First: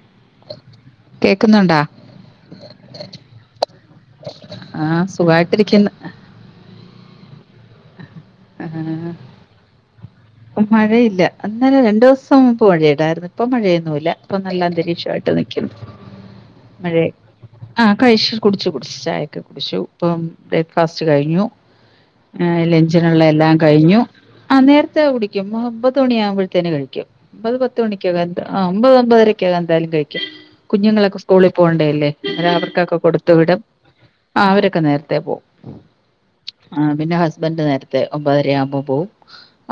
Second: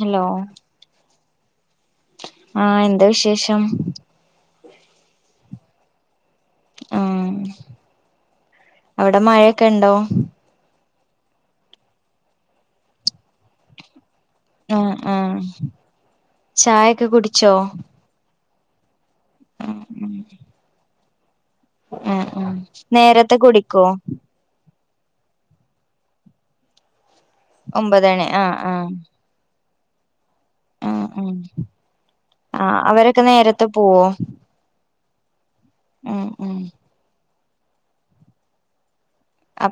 Hello കേക്ക്ന്നുണ്ടോ ആ എന്താ വിശേഷം ആ സുഖായിട്ടിരിക്ക്ന്ന് ആ എ ഹ് ഹ് ഹ് ഇപ്പം മഴയില്ല അന്നേരം രണ്ടു ദിവസം മുമ്പ് മഴയിണ്ടായിരുന്നു ഇപ്പൊ മഴയൊന്നുല്ല ഇപ്പം നല്ല ആഹ് അന്തരീഷായിട്ട് ആഹ് നിക്കുന്നു മഴേ ചായൊക്കെ കുടിച്ചോ ആ കഴിച്ചു കുട്ച്ചു കുട്ച്ചു ചായെക്കെ കുടിച്ചു ആഹ് ഇപ്പം ബ്രേക്ക്ഫാസ്റ്റ് കഴിഞ്ഞു ഉം ആ, ഉം ലഞ്ചിനുള്ള നേരത്തെ എല്ലാം കുടിക്കോ കഴിഞ്ഞു ആ നേരത്തെ കുടിക്കും ഒൻപത് മണിആവുമ്പഴത്തേന് കഴിക്കും ഒമ്പത് പത്ത് ഒമ്പതണി മണിക്കൊക്കെ ആഹ് ആ ആഹ് ഒമ്പത് ഒമ്പരക്കൊക്കെ എന്തായാലും കഴിക്കും ആഹ് കുഞ്ങ്ങളൊക്കെ ഉം സ്കൂളി പോണ്ടെ അല്ലേ അന്നേരം ആഹ് അവർക്കൊക്കെ അവരൊക്കെ കൊടുത്ത് വിടും നേരത്തെ പോവോ ആ അവരൊക്കെ നേര്ത്തെ പോവും ഉം ഉം ആ പിന്നെ ഹസ്ബന്റ് നേരത്തെ ഒമ്പതര ആവുമ്പ പോവും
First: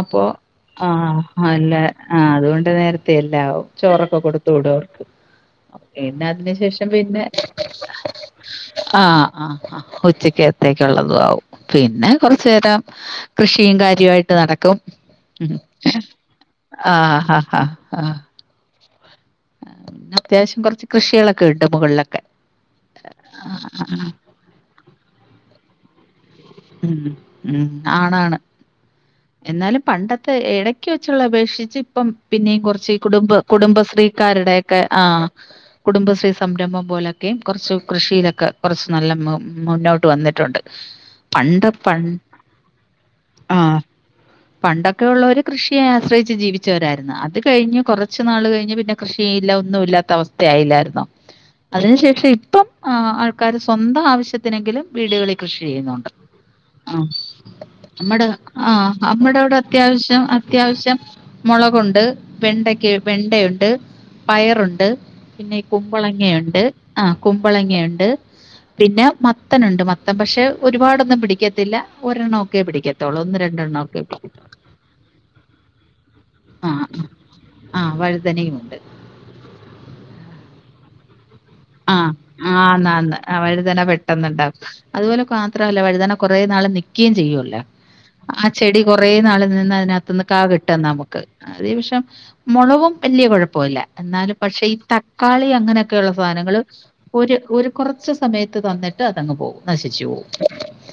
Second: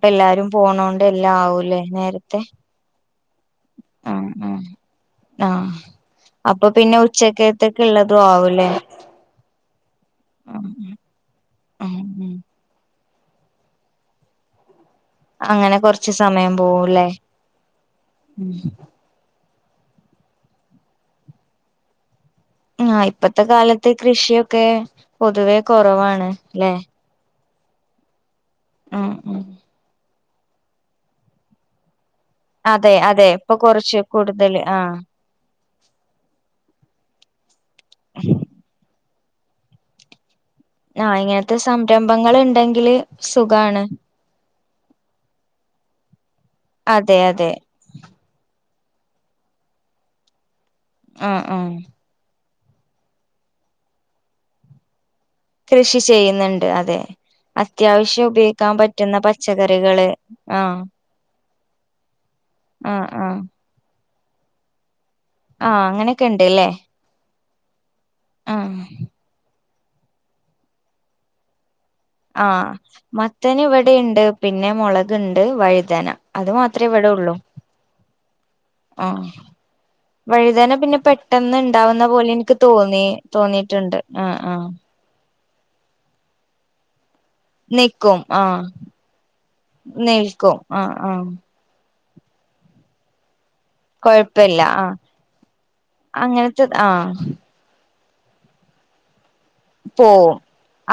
അപ്പൊ എല്ലാരും ആ പോണോണ്ട് എല്ലാം അല്ല ആവൂലേ ആ നേരത്തെ അതുകൊണ്ട് നേര്ത്തെ എല്ലാവും ചോറൊക്കെ ആഹ് കൊടുത്ത് ആഹ് വിടും അവർക്ക് ആഹ് പിന്നെ അതിന് അപ്പൊ ശേഷം പിന്നെ ഉച്ചക്കത്തേക്ക് ഉള്ളതും ആവൂലേ ആ ആ ആ ഉം ഉച്ചക്കത്തേക്കുള്ളതും ആവും പിന്നെ ഉം കൊറച്ചു നേരം കൃഷിയും കാര്യായിട്ട് നടക്കും ഉം അങ്ങനെ കൊറച്ച് സമയം ആ പോവൂലേ ഹാ ഹാ ഹ ഉം പിന്നെ അത്യാവശ്യം കൊർച്ച് കൃഷികളൊക്കെ ഇണ്ട് മൊകൾലൊക്കെ ആ ഇപ്പത്തെ കാലത്ത് കൃഷിയൊക്കെ പൊതുവേ കോറവാണ് ലെ ഉം ഉം ആണാണ് ഉം ഉം ന്നാലും പണ്ടത്തെ എടക്ക് വെച്ചുള്ള അപേക്ഷിച്ച് ഇപ്പം പിന്നേം അതെ കൊർച്ച് അതെ കുടുംബ ഇപ്പൊ കൊറച്ച് കൂടുതല് കുടുംബശ്രീകാരുടെക്കെ ആ കുടുംബശ്രീ സംരംഭം പോലക്കെ കൊർച്ച് കൃഷിയിലൊക്കെ കൊർച്ച് നല്ല ഉം മുന്നോട്ട് വന്നിട്ടുണ്ട് ആ ഇങ്ങനത്തെ പണ്ട് പണ്ട് സംരംഭങ്ങള് ഇണ്ടെങ്കില് ആ സുഖാണ് പണ്ടൊക്കെ ഉള്ളവര് കൃഷിയെ ആശ്രയിച്ച് ജീവിച്ചവരായിരുന്നു അതെ അത് അതെ കഴിഞ്ഞ് കൊർ ച് നാള് കഴിഞ്ഞ് പിന്നെ കൃഷിഴില്ല ഒന്നും ഇല്ലാത്ത അവസ്ഥയായില്ലായിരുന്നോ ആ ആ അതിനു ശേഷം ഇപ്പം ആ ആൾക്കാര് സ്വന്തം ആവശ്യ ത്തിനെങ്കിലും വീടുകളിൽ കൃഷി ചെയ്യുന്നുണ്ട്. ചെയ്യുന്നുണ്ട് ആ അതെ നമ്മുടെ അത്യാവശ്യം ഉപയോഗിക്കാൻ ആഹ് പറ്റുന്ന നമ്മുടെ അവിടെ പച്ചക്കറികള് അത്യാവശ്യം ആ അത്യാവശ്യം മുളകുണ്ട് വെണ്ടക്ക് ആ ആ വെണ്ടെണ്ട്. ഉണ്ട് പയറുണ്ട് പിന്നെ ആ അങ്ങനെയൊക്കെ കുമ്പളങ്ങയുണ്ട്. ഇണ്ട്ല്ലേ ആഹ് കുമ്പളങ്ങയുണ്ട്. ആ പിന്നെ മത്ത മത്തനുണ്ട് മത്തൻ പക്ഷെ ഒരുപാടൊന്നും പിടിക്കത്തില്ല. ആ ഒരെണ്ണോക്കെ പിടിക്കത്തുള്ളൂ ഒന്ന് രണ്ട മത്തന് ഇവിടെണ്ട് പിന്നെ മുളക്ണ്ട് വഴുതന അത് ആ മാത്രേ ഇവിടെ ഉള്ളൂ. ആ വഴുതനയുണ്ട്. ആ വഴുതന പിന്നെ പെട്ടെന്ന്ണ്ട്. ആ ണ്ടാവുന്ന പോലെ ആ എനിക്ക് ആന്ന് തോന്നി ആന്ന് ആ വഴുതന തോന്നിയിട്ടുണ്ട് ആഹ് പെട്ടെന്നുണ്ടാവും ആഹ് അതുപോലെ മാത്രമല്ല വഴുതാന കൊറൊനാള് നിക്കിം ചെയും. നിക്കും ആ ആഹ് ചെടി കൊറേ നാള് നിന്ന് അതിനകത്ത്ന്ന് ക്ക നിൽക്കും കിട്ടും ആഹ് നമുക്ക്. ആഹ് അതേപക്ഷം മുളകും വലിയ കൊഴപ്പോല്ല എന്നാലും കൊഴപ്പില്ല പക്ഷെ ഈ ആഹ് തക്കാളി അങ്ങനെയൊക്കെയുള്ള. സാധനങ്ങള് അങ്ങനത്തെ ആഹ് ഒരു ഒരു കുറച്ച് സമയത്ത് തന്നിട്ട് അതങ്ങ് പോവും നശിച്ചു പോവും.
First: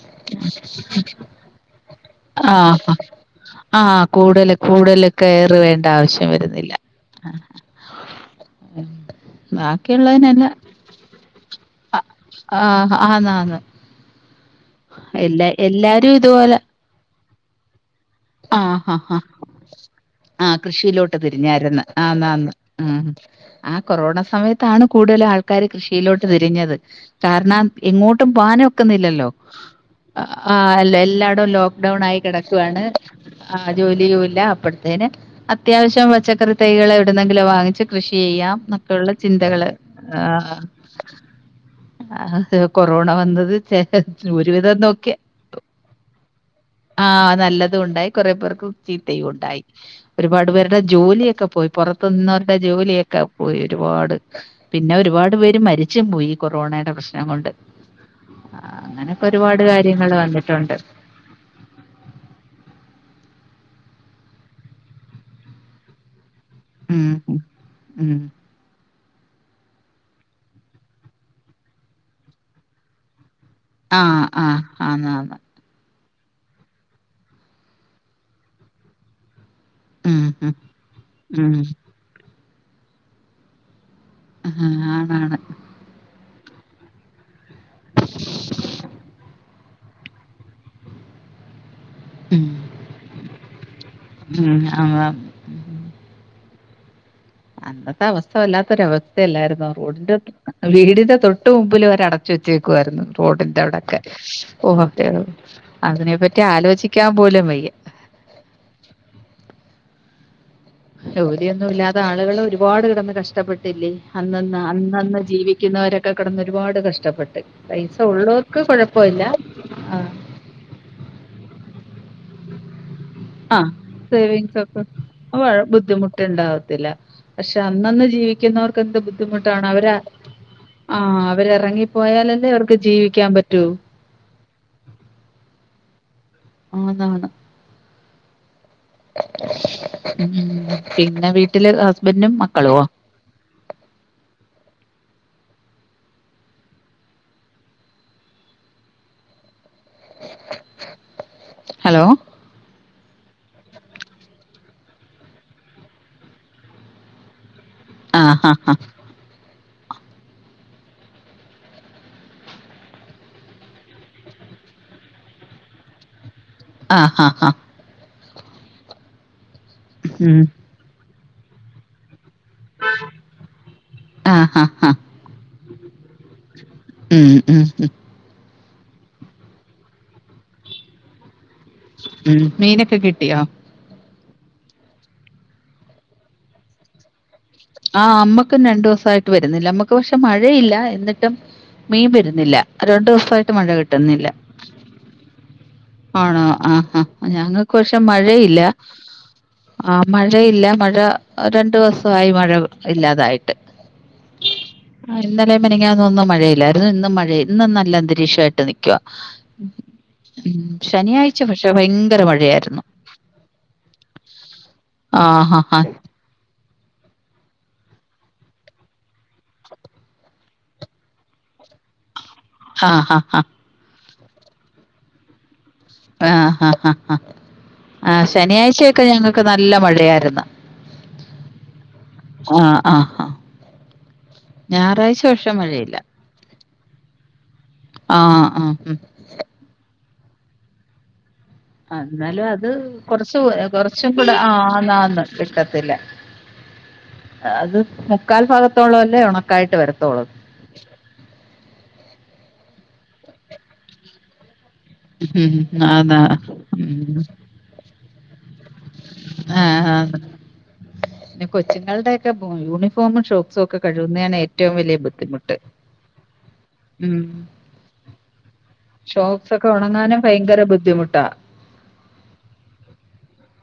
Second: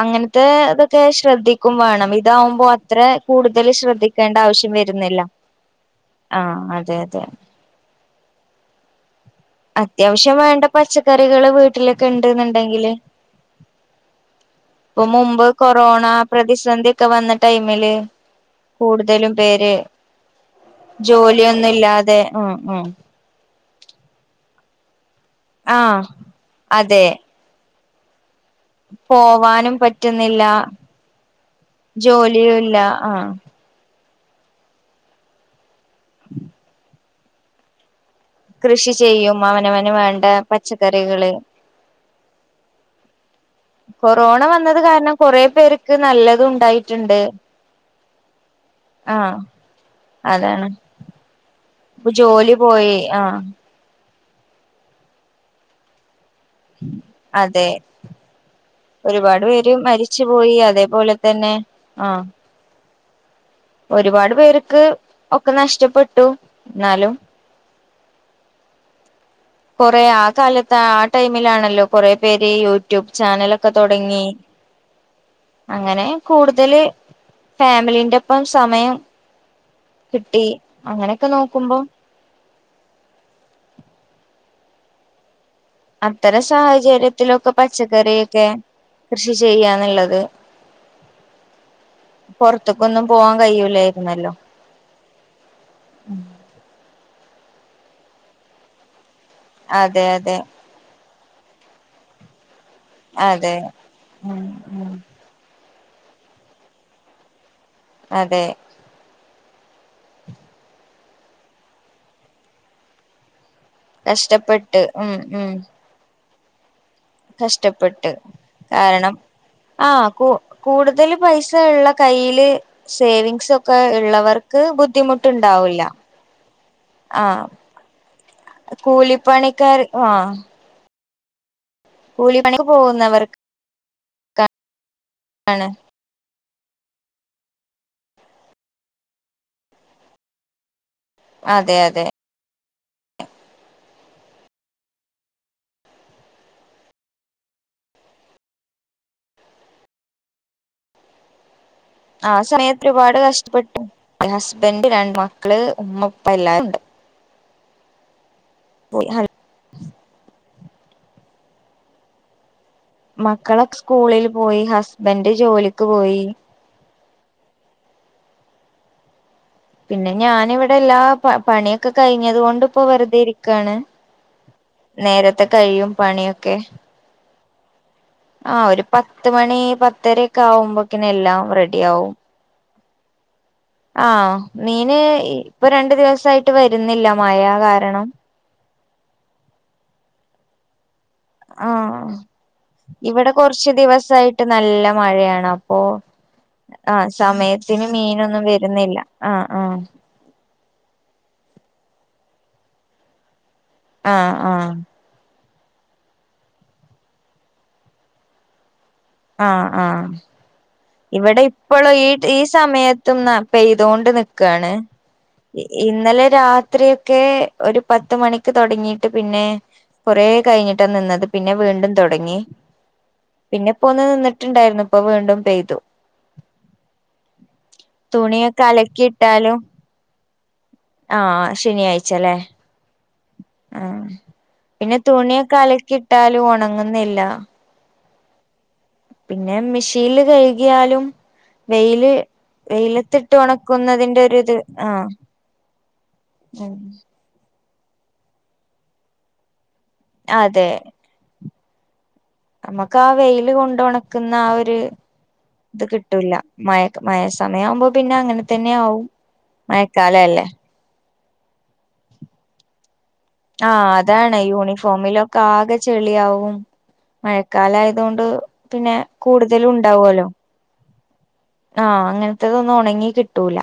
അങ്ങനത്തെ ഇതൊക്കെ ശ്രദ്ധിക്കും വേണം. ഇതാവുമ്പോ ആഹ് അത്ര കൂടുതൽ ആഹ് ശ്രദ്ധിക്ക കൂടുതൽ കൂടുതല് കെയർ വേണ്ട ആവശ്യം ആഹ് വരുന്നില്ല. അതെ അതെ ആഹ് അത്യാവശ്യം വേണ്ട പച്ചക്കറികള് വീട്ടിലൊക്കെ ഉണ്ട്ന്ന്ണ്ടെങ്കില്. ആഹ് ആന്ന് ആന്ന് ഇപ്പം മുമ്പ് എല്ലാ കൊറോണ എല്ലാരും ഇതുപോലെ പ്രതിസന്ധിക്കെ വന്ന ടൈമില്. ആഹ് ആഹ് കൂടുതലും പേര്. ആഹ് കൃഷിയിലോട്ട് തിരിഞ്ഞര്ന്ന് ആന്ന് ആന്ന് ഉം. ആ കൊറോണ സമയത്താണ് കൂടുതലും ആൾക്കാര് ആഹ് കൃഷിയിലോട്ട് തിരിഞ്ഞത്. അതെ കാരണം കൻ എങ്ങോട്ടും പോകാനുഒക്കെ. ക്കുന്നില്ലല്ലോ പോവാനും പറ്റുന്നില്ല ആ എല്ലായിടോം ലോക്ക്ഡൗൺ ആയി കിടക്കുവാണ്. ആഹ് ജോലിയൂല്ല അപ്പഴത്തേന് അത്യാവശ്യം പച്ചക്കറി തൈകൾ എവിടുന്നെങ്കിലോ വാങ്ങിച്ച്. കൃഷി ചെയ്യാം കൃഷി ന്നൊക്കെയുള്ള ചെയ്യും ചിന്തകള് അവനവന് വേണ്ട ആഹ് പച്ചക്കറികള് ആ കൊറോണ വന്നത് ചേ ഒരുവിധം നോക്കിയ ക്ക് നല്ലതുംണ്ടായിട്ടുണ്ട്. അതുണ്ടായി കൊറേ പേർക്ക്. ചീത്തയും ഉണ്ടായി ഒരുപാട് അതാണ് പേരുടെ ജോലിയൊക്കെ പോയി. പുറത്ത് ഇപ്പൊ ജോലി നിന്നവരുടെ പോയി ജോലിയൊക്കെ ആഹ് പോയി. ഒരുപാട് പിന്നെ ഒരുപാട് പേര് മരിച്ചും പോയി. കൊറോണയുടെ പ്രശ്നം കൊണ്ട്. അതെ അങ്ങനെയൊക്കെ ഒരുപാട് പേര് കാര്യങ്ങൾ മരിച്ചു പോയി കണ്ടിട്ടുണ്ട്. അതേപോലെ തന്നെ ആഹ് ഒരുപാട് പേർക്ക് ഒക്കെ നഷ്ടപ്പെട്ടു. എന്നാലും മ്മ്ഹ് മ്മ്ഹ് കൊറേ ആ കാലത്ത് ആ ടൈമിലാണല്ലോ. കൊറേ പേര് യൂട്യൂബ് ചാനലൊക്കെ ഒക്കെ തുടങ്ങി. ആഹ് ആഹ് ആന്ന് ആന്ന് അങ്ങനെ കൂടുതല് ഫാമിലിന്റൊപ്പം സമയം. ഉം കിട്ടി ഉം അങ്ങനെയൊക്കെ ഉം നോക്കുമ്പോ. അഹ് ആണാണ്. അത്തരം സാഹചര്യത്തിലൊക്കെ പച്ചക്കറിയൊക്കെ കൃഷി ചെയ്യാന്ന്ള്ളത്. ഉം പൊറത്തക്കൊന്നും പോവാൻ കയ്യൂലായിരുന്നല്ലോ. മ്മ്ഹ് ആഹ് അം അന്നത്തെ അവസ്ഥ വല്ലാത്തൊരവസ്ഥയല്ലായിരുന്നോ അതെ റോഡിന്റെ അതെ വീടിന്റെ തൊട്ട് മുമ്പിൽ വരെ അട വച്ചേക്കുവായിരുന്നു അതെ റോഡിന്റെ അവിടൊക്കെ ഉം ഓഹ്. ഉം അതിനെപ്പറ്റി ആലോചിക്കാൻ പോലും വയ്യ അതെ ജോലി ഒന്നുമില്ലാതെ ആളുകൾ ഒരുപാട് കിടന്ന് കഷ്ടപ്പെട്ടു അന്ന് കഷ്ടപ്പെട്ട് ഉം അന്നന്ന് ഉം ജീവിക്കുന്നവരൊക്കെ കിടന്ന് ഒരുപാട് കഷ് ഇഷ്ടപ്പെട്ട്, പൈസ കഷ്ടപ്പെട്ട് ഒള്ളോർക്ക് കൊഴപ്പവില്ല ആഹ്. കൂടുതല് പൈസ ഇള്ള കയ്യില് സേവിങ്സ് ആഹ് ഒക്കെ സേവിങ്സ് ഉള്ളവർക്ക് ഒക്കെ, വഴ ബുദ്ധിമുട്ടുണ്ടാവില്ല ബുദ്ധിമുട്ട്ണ്ടാവത്തില്ല. ആ ക്ഷെ അന്നന്ന് ജീവിക്കുന്നോർക്കെന്ത് ബുദ്ധിമുട്ടാണ് കൂലിപ്പണിക്കാർ അവര് ആ ആഹ് അവരെറങ്ങിപ്പോയാലല്ലേ കൂലിപ്പണിക്ക് അവർക്ക് ജീവിക്കാൻ പോകുന്നവർക്കാണ് പറ്റൂ. [inaudible] [unintelligible] ഉം പിന്നെ വീട്ല് അതെ അതെ ഹസ്ബെന്റും മക്കളൊ ഹലോ? ആ സമയത്ത് ഒരുപാട് കഷ്ടപ്പെട്ട് ഹസ്ബൻ്റ രണ്ട് മക്കള് ഉമ്മ ഉപ്പ എല്ലാരുണ്ട്. ആഹാഹാ. [inaudible] മക്കളൊക്കെ സ്കൂളില് പോയി ഹസ്ബൻഡ് ജോലിക്ക് പോയി. ആഹാഹ. പിന്നെ ഉം ഞാനിവിടെ എല്ലാ പണിയൊക്കെ കഴിഞ്ഞത് കൊണ്ട്പ്പോ വെറുതേരിക്കാണ്. ആഹ് ഹാ ഹാ നേരത്തെ കഴിയും പണിയൊക്കെ ഉം ഉം ഉം. ആഹ് ഒരു പത്ത് മണി പത്തരൊക്കെ ആവുമ്പോക്കനെ എല്ലാം റെഡി ആവും. ഉം മീനൊക്കെ കിട്ടിയോ? ആഹ് മീന് ഇപ്പൊ രണ്ട് ദിവസായിട്ട് വരുന്നില്ല മഴ കാരണം ആഹ് അമ്മക്കും രണ്ടോസായിട്ട് വരുന്നില്ല അമ്മക്ക് പക്ഷെ മഴയില്ല എന്നി ആ മീൻ വരുന്നില്ല ഇവിടെ രണ്ടോസായിട്ട് മഴ കുറച്ച് കിട്ടുന്നില്ല. ദിവസായിട്ട് നല്ല മഴയാണ് അപ്പൊ ആണോ ആഹ് ആഹ് ഞങ്ങക്ക് സമയത്തിന് പക്ഷെ മീനൊന്നും മഴേയില്ല വരുന്നില്ല ആഹ് ആഹ് മഴയില്ല മഴ രണ്ടോസവായി മഴ ഇല്ലാതായിട്ട്. ആഹ് ആഹ്. ആഹ് ഇന്നലേം മെനങ്ങന്നു ഒന്നും മഴയില്ലായിര്ന്നു ഇന്ന് മഴ ഇന്ന് നല്ല അന്തരീക്ഷവായിട്ട് നിക്കുവാ. ആഹ് ആഹ്. ഉം. ഇവടെ ശനിയാഴ്ച പക്ഷെ ഇപ്പളും ഈ ഭയങ്കര ഈ മഴയായിരുന്നു. സമയത്തും പെയ്തൊണ്ട് നിക്ക്വാണ്. ആഹാഹാ! ഇന്നലെ രാത്രി ഒക്കെ ഒര് പത്ത് മണിക്ക് തൊടങ്ങീട്ട് പിന്നെ കൊറേ കഴിഞ്ഞ്ട്ടാ നിന്നത് പിന്നെ വീണ്ടും തുടങ്ങി. ഹാ ഹ ഹ. പ്പൊന്ന് നിന്നിട്ട്ണ്ടായിര്ന്നു ഇപ്പൊ വീണ്ടും പെയ്തു. ആഹ് ഹ ഹ ഹ. ആഹ് തുണിയൊക്കെ ശനിയാഴ്ച്ചയൊക്കെ ഞങ്ങക്ക് അലക്കിയിട്ടാലും നല്ല മഴയായിര്ന്ന്. ആഹ് ശനിയാഴ്ചല്ലേ ആഹ് പിന്നെ ഞായറാഴ്ച പക്ഷെ തുണ്യൊക്കലക്കി മഴയില്ല. ട്ടാലും ഒണങ്ങുന്നില്ല. ആഹ് ആഹ് ഹും. പിന്നെ മെഷീന്ല് കെഴ്കിയാലും ആ, വെയില് എന്നാലും അത് വെയ്ലത്തിട്ട് കുറച്ച് കുറച്ചും ഒണക്കുന്നതിന്റെ കൂടെ ആ, ഒര്ത് ആഹ് [inaudible] ആന്നാന്ന് കിട്ടത്തില്ല. അത് മുക്കാൽ ഭാഗത്തോളം അല്ലേ ഒണക്കായിട്ട് വരത്തൊള്ളു അതെ. അമ്മക്ക് ആ വെയില് കൊണ്ടൊണക്കുന്ന ആ ഒരു ഉം. ഇത് ആന്ന്. കിട്ടൂല്ല മഴ ഉം. സമയാവുമ്പോ പിന്നെങ്ങനെ തന്ന്യാവും. ആഹ് ഹാ പിന്നെ കൊച്ച്ങ്ങള്ടെ ഒക്കെ യൂണിഫോമ് ഷോ സു ഒക്കെ ആഹ് കഴുകുന്നേണ് അതാണ് ഏറ്റവും വലിയ യൂണിഫോമിലൊക്കെ ബുദ്ധിമുട്ട്. ആകെ ചെളിയാവും ഉം മഴക്കാലായതുകൊണ്ട് പിന്നെ ഷോക്സൊക്കെ കൂടുതലും ഒണങ്ങാനും ഉണ്ടാവുമല്ലോ ഭയങ്കര ബുദ്ധിമുട്ടാ. ആഹ് അങ്ങൻത്തതൊന്നും ഒണങ്ങി കിട്ടൂല.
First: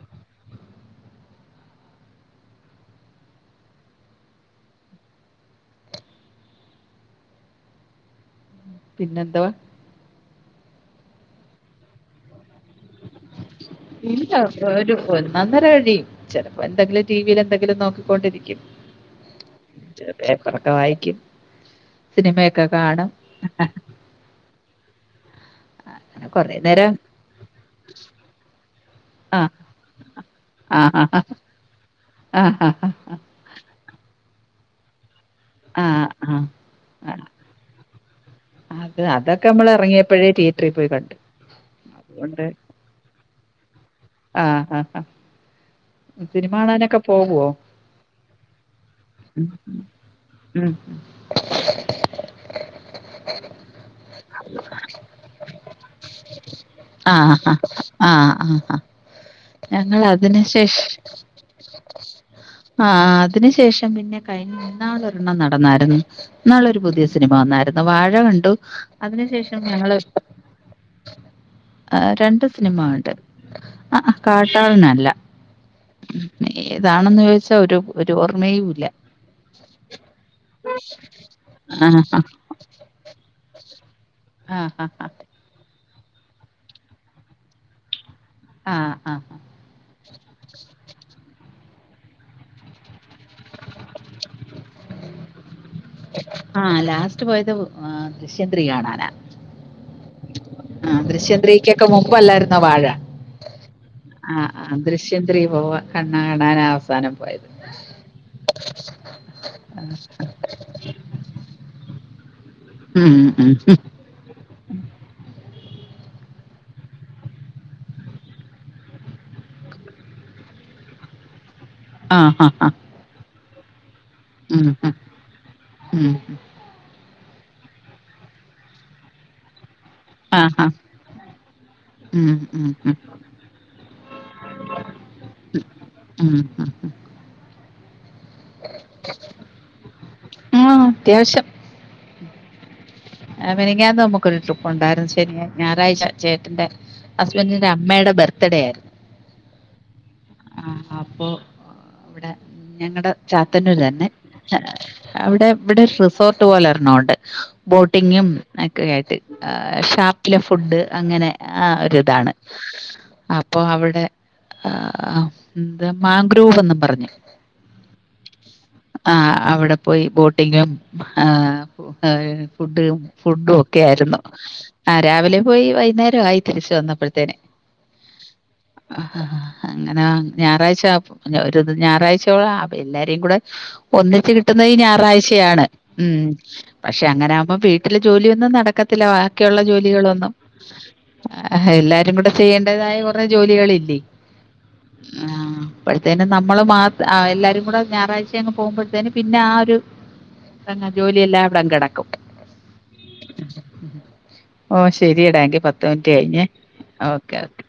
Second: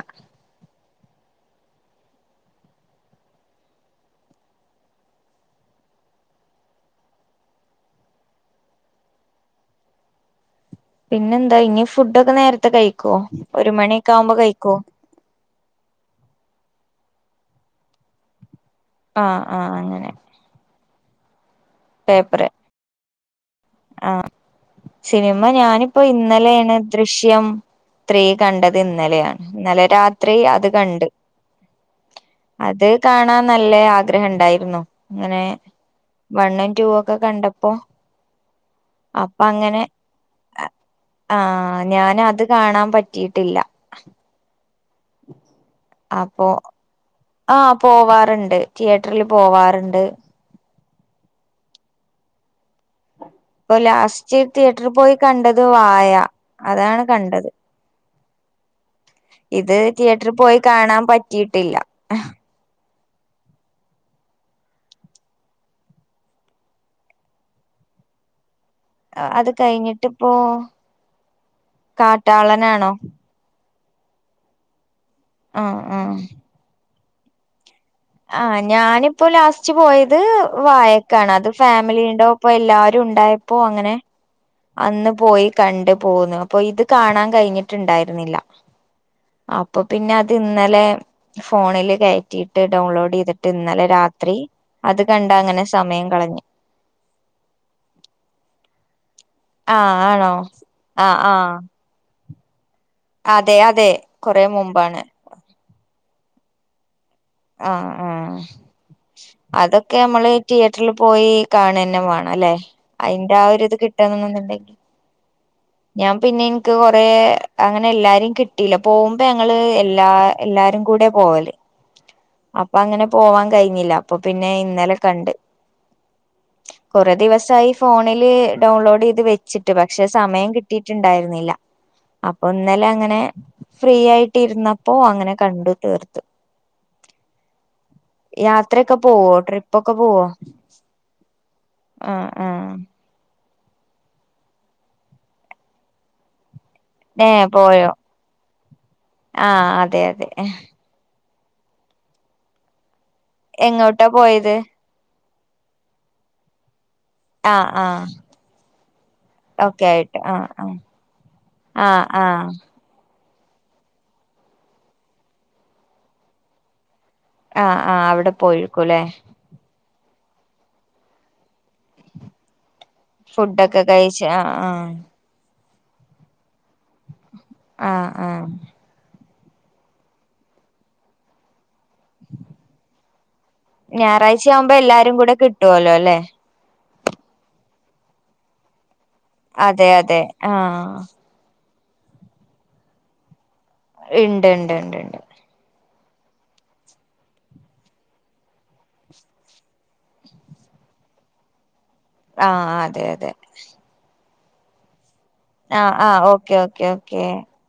പിന്നെന്തുവാ? പിന്നെന്താ ഇനി ഫുഡൊക്കെ നേരത്തെ കഴിക്കുവോ ഒരു മണിയൊക്കെ ആവുമ്പോ കഴിക്കുവോ? ഒ നന്നര ഴിയും ചെലപ്പോ ന്തെങ്കിലും ടി വിയിൽ എന്തെങ്കിലും നോക്കിക്കൊണ്ടിരിക്കും. ആ ആ അങ്ങനെ. ഇടക്കെ വായിക്കും സിനിമേക്കെ കാണും ആ സിനിമ ഞാനിപ്പെ അങ്ങനെ കുറേ ഇന്നലെയാണ് നേരം ദൃശ്യം ഇത്രേം കണ്ടത് ആ ഇന്നലെയാണ് ഇന്നലെ രാത്രി അത് ആ ആ കണ്ട്. ആ ആ അത് ആ കാണാൻ നല്ലേ ഹം ഉണ്ടായിരുന്നു അങ്ങനെ ആ ആ വണ്ണും ആ ടുവുമൊക്കെ കണ്ടപ്പോ അത് അപ്പ അതൊക്കെ നമ്മൾ അങ്ങനെ ഇറങ്ങിയപ്പോഴേ തിയേറ്ററിൽ പോയി കണ്ടു ആ ഞാനത് അതുകൊണ്ട് കാണാൻ പറ്റിട്ടില്ല. ആ ആ ആ അപ്പൊ സിനിമാ കാണാനൊക്കെ പോകുവോ ആ പോവാറ്ണ്ട് തിയേറ്ററിൽ ഉം പോവാറ്ണ്ട്. ഉം. ഇപ്പൊ ലാസ്റ്റ് തിയേറ്ററി പോയി കണ്ടത് വായ അതാണ് കണ്ടത്. ആആ ആ ഇത് ഞങ്ങൾ തിയേറ്ററി അതിന് പോയി ശേഷം കാണാൻ പറ്റീട്ടില്ല. ആ അതിനു ശേഷം പിന്നെ കഴിഞ്ഞ നാള് ഒരെണ്ണം നടന്നായിരുന്നു നാളൊരു പുതിയ സിനിമ വന്നായിരുന്നു വാഴ കണ്ടു. അതിനു അത് ശേഷം ഞങ്ങള് [inaudible] കഴിഞ്ഞിട്ടിപ്പോ രണ്ട് സിനിമ കാട്ടാളനാണോ കണ്ടു. ആ കാട്ടാളനല്ല. ആ ആ. ഏതാണെന്ന് ചോദിച്ചാ ഒരു ഒരു ആ ഓർമ്മയുമില്ല ഞാനിപ്പോൊ ലാസ്റ്റ് പോയത് വായക്കാണ് അത് ആ ഫാമിലിടെ ഇപ്പൊ ല്ലാവാരു ഉണ്ടായപ്പോ അങ്ങനെ ആ ആ അന്ന് പോയി കണ്ട് പോന്നു അപ്പൊ ഇത് കാണാൻ കഴിഞ്ഞിട്ടുണ്ടായിരുന്നില്ല. ആ ആ അപ്പൊ പിന്നെ അത് ഇന്നലെ ഫോണില് കേറ്റീട്ടു ഡൗൺലോഡ് ചെയ്തി ഇന്നലെ രാത്രി അത് കണ്ടങ്ങനെ ആ ലാസ്റ്റ് പോയത് ദൃശ്യ ത്രീ കാണാനാ. ആഹ് ആണോ ആ ആഹ് ആഹ് ദൃശ്യത്രീക്കൊക്കെ മുമ്പല്ലായിരുന്നോ വാഴ. അതെ അതെ. ആ കൊറെ ആ മുമ്പാണ് ദൃശ്യത്രീ പോവാ കണ്ണാ കണാന [unintelligible] അവസാനം പോയ്യേ ആ ആ അതൊക്കെ നമ്മള് തിയേറ്ററിൽ പോയി കാണന്നെ വേണ്ണോല്ലേ ഉം അയിന്റെ ഉം ആഒരിത് ഉം കിട്ടണനൊണ്ടെകിൽ. ഞാൻ പിന്നെ എനിക്ക് കൊറെേ അങ്ങനെ എല്ലാരേം കിട്ടീല്ല പോവുമ്പേ ഞങ്ങള് എല്ലാ എല്ലാരും കൂടെ പോവല്. ആ ആ ആ അപ്പൊ അങ്ങനെ പോവാൻ കഴിഞ്ഞില്ല അപ്പൊ പിന്നെ ഉം ഉം ഇന്നലെ കണ്ട്. ഉം കുറെ ദിവസായി ഫോണില് ഡൗൺലോഡ് ചെയ്ത് വെച്ചിട്ട് പക്ഷെ ആ സമയം ആ കിട്ടിയിട്ടുണ്ടായിരുന്നില്ല. ഉം അപ്പൊ ഉം ഇന്നലെ ഉം അങ്ങനെ ഫ്രീ ആയിട്ടിരുന്നപ്പോ അങ്ങനെ കണ്ടു തീർത്തു. ഉം ഉം യാത്രയൊക്കെ പോവോ ട്രിപ്പൊക്കെ പോവോ ഉം ആഹ് അത്യാവശ്യം ഉം ഉം. മിനിഞ്ഞാന്ന് നമ്മുക്കൊരു ട്രിപ്പ് ഉണ്ടായിരുന്നു ശനി ഞായറാഴ്ച ചേട്ടന്റെ. ഏ ഹസ്ബൻഡിന്റെ പോയോ അമ്മേടെ ബർത്ത്ഡേയായിരുന്നു. ആഹ് അതെ അതെ. അപ്പൊ ഇവിടെ ഞങ്ങടെ ചാത്തന്നൂർ എങ്ങോട്ടാ തന്നെ പോയത് അവിടെ ഇവിടെ റിസോർട്ട് പോലെ ഒരണൊണ്ട്. ആഹ് ആഹ് ബോട്ടിങ്ങും ഒക്കെയായിട്ടു ഒക്കെ ആയിട്ട് ഷാപ്പിലെ ആഹ് ആഹ് ഫുഡ് അങ്ങനെ ആ ആഹ് ഒരിതാണ്. ആഹ് അപ്പൊ അവിടെ ആഹ് എന്ത മാഗ്രൂവും എന്ന് പറഞ്ഞ്. ആഹ് ആഹ് അവിടെ പോയിരിക്കുല്ലേ. ആ അവിടെ പോയി ബോട്ടിങ്ങും ആഹ് ഫുഡും. ഫുഡും ഒക്കെ ഫുഡൊക്കെ ആയിരുന്നു കഴിച്ച് ആഹ് ആ ആഹ് രാവിലെ പോയി വൈകുന്നേര ആയി തിരിച്ചു വന്നപ്പോഴത്തേന് ആഹ് ആഹ് അങ്ങന ഞായറാഴ്ച ഒരു ഞായറാഴ്ചയോള എല്ലാരേയും കൂടെ ഒന്നിച്ചു ഞായറാഴ്ച കിട്ടുന്നത് ആവുമ്പോ ഈ എല്ലാരും കൂടെ ഞായറാഴ്ചയാണ് കിട്ടുവല്ലോ അല്ലെ ഉം പക്ഷെ അങ്ങനെ ആകുമ്പോ വീട്ടിലെ ജോലിയൊന്നും നടക്കത്തില്ല ബാക്കിയുള്ള അതെ അതെ ജോലികളൊന്നും ആഹ് എല്ലാരും കൂടെ ചെയ്യേണ്ടതായ കുറെ ജോലികള് ഇല്ലേ ഇണ്ട് ഇണ്ട് ഇണ്ട് ഇണ്ട് അപ്പോഴത്തേനും നമ്മള് മാത്രം എല്ലാരും കൂടെ ഞായറാഴ്ച അങ്ങ് പോകുമ്പോഴത്തേനും പിന്നെ ആ ഒരു [unintelligible] ജോലി എല്ലാവിടെ കെടക്കും ആഹ് അതെ അതെ ഓ ശെരി ടാ എങ്കി പത്ത് ആഹ് മിനിറ്റ് ആഹ് കഴിഞ്ഞേ ഓക്കെ ഓക്കെ ഓക്കേ ഓക്കെ